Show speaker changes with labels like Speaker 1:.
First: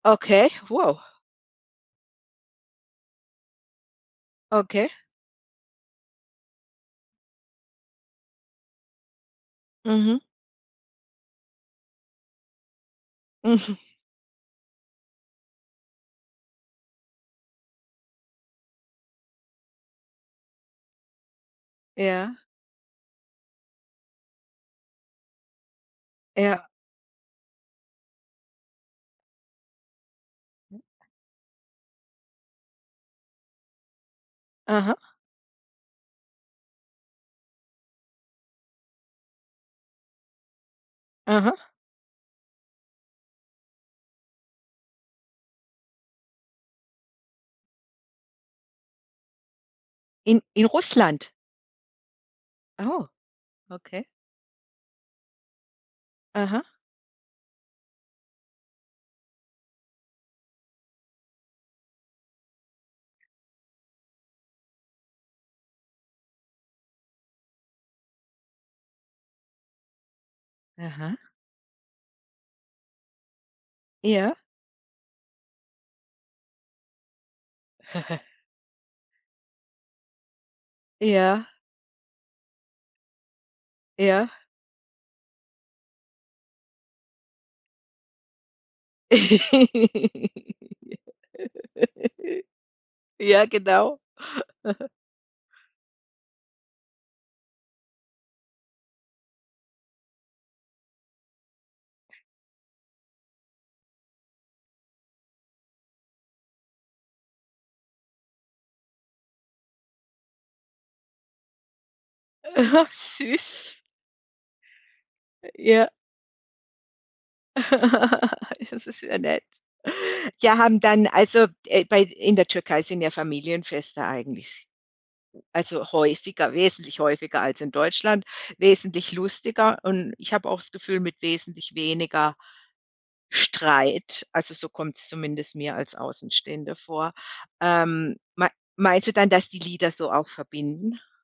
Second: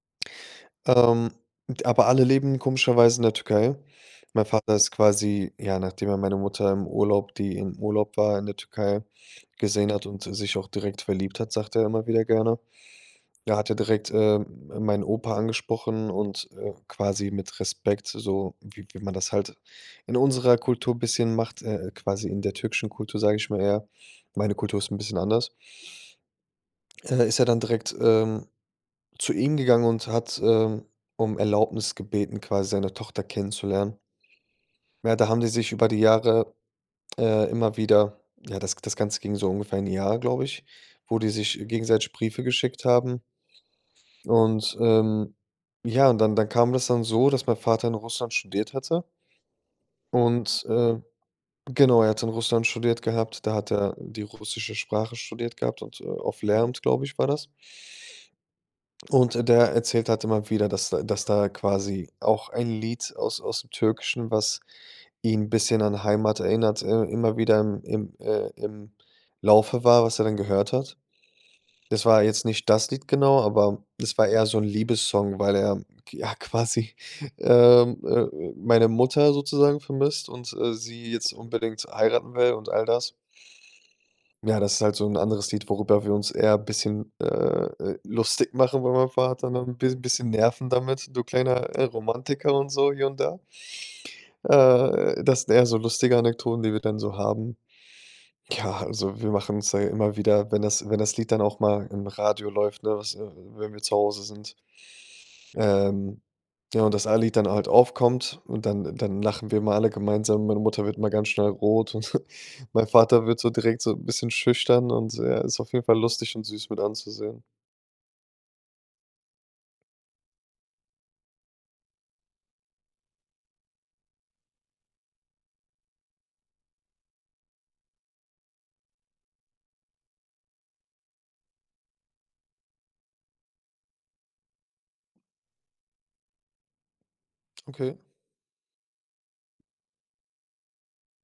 Speaker 1: Okay, wow.
Speaker 2: Ähm, d aber alle leben komischerweise in der Türkei. Mein Vater ist
Speaker 1: Okay.
Speaker 2: quasi, ja, nachdem er meine Mutter im Urlaub die im Urlaub war in der Türkei, gesehen hat
Speaker 1: Mhm.
Speaker 2: und s sich auch direkt verliebt hat, sagt er immer wieder gerne er hat ja
Speaker 1: Mhm.
Speaker 2: direkt, äh, meinen Opa angesprochen und, äh, quasi mit Respekt, so wie wie man das halt in unserer Kultur bisschen macht, äh, quasi
Speaker 1: Ja.
Speaker 2: in der türkischen Kultur, sage ich mal eher, meine Kultur ist 'n bisschen anders
Speaker 1: Ja.
Speaker 2: äh, ist ja dann direkt, ähm, zu ihm gegangen und hat, ähm, um Erlaubnis gebeten, quasi seine Tochter kennenzulernen.
Speaker 1: Aha.
Speaker 2: Ja, da haben die sich über die Jahre, äh, immer wieder ja, das g das Ganze ging so ungefähr 'n Jahr, glaube ich, wo die sich
Speaker 1: Aha.
Speaker 2: gegenseitig Briefe geschickt haben. Und, ähm, ja, dann dann kam das dann so, dass mein Vater in Russland studiert hatte
Speaker 1: In
Speaker 2: und,
Speaker 1: in
Speaker 2: äh
Speaker 1: Russland?
Speaker 2: genau, er hatte in Russland studiert
Speaker 1: Oh,
Speaker 2: gehabt, da hat er
Speaker 1: okay.
Speaker 2: die russische Sprache studiert gehabt und, äh, auf
Speaker 1: Aha.
Speaker 2: Lehramt, glaube ich, war das. Und der erzählt halt immer wieder, dass da dass da quasi auch ein Lied aus aus'm Türkischen, was ihn 'n bisschen an Heimat erinnert äh, immer wieder im im äh, im Laufe war, was er dann gehört hat.
Speaker 1: Aha.
Speaker 2: Das war jetzt nicht das Lied genau, aber das war
Speaker 1: Ja.
Speaker 2: eher so 'n Liebessong, weil er ja quasi, ähm, äh, meine Mutter sozusagen vermisst und, äh, sie jetzt
Speaker 1: Ja.
Speaker 2: unbedingt heiraten will und all das.
Speaker 1: Ja.
Speaker 2: Ja, das ist halt so 'n anderes Lied, worüber wir uns eher 'n bisschen, äh, äh, lustig machen, über meinen Vater noch 'n bis bisschen nerven damit, „du kleiner, äh, Romantiker“ und so, hier und da
Speaker 1: Ja, genau. Mhm.
Speaker 2: äh, das sind eher so lustige Anekdoten, die wir dann so haben. Ja, also wir machen uns da immer wieder, wenn das wenn das Lied dann auch mal im Radio läuft, ne, was äh, wenn wir zu Hause sind ähm, ja, und das eine Lied dann halt aufkommt und dann dann lachen wir immer alle gemeinsam, meine Mutter wird immer ganz schnell rot und mein
Speaker 1: Ach,
Speaker 2: Vater wird so direkt
Speaker 1: süß.
Speaker 2: so 'n bisschen schüchtern und er ist auf jeden
Speaker 1: Ja.
Speaker 2: Fall lustig und süß mit anzusehen.
Speaker 1: Das ist ja nett. Ja, haben dann, also äh, bei in der Türkei sind ja Familienfeste eigentlich, also häufiger wesentlich häufiger als in Deutschland, wesentlich lustiger und ich habe auch's Gefühl, mit wesentlich weniger Streit. Also so kommt's zumindest mir als Außenstehender vor.
Speaker 2: Okay.
Speaker 1: Ähm, me meinst du dann, dass die Lieder so auch verbinden?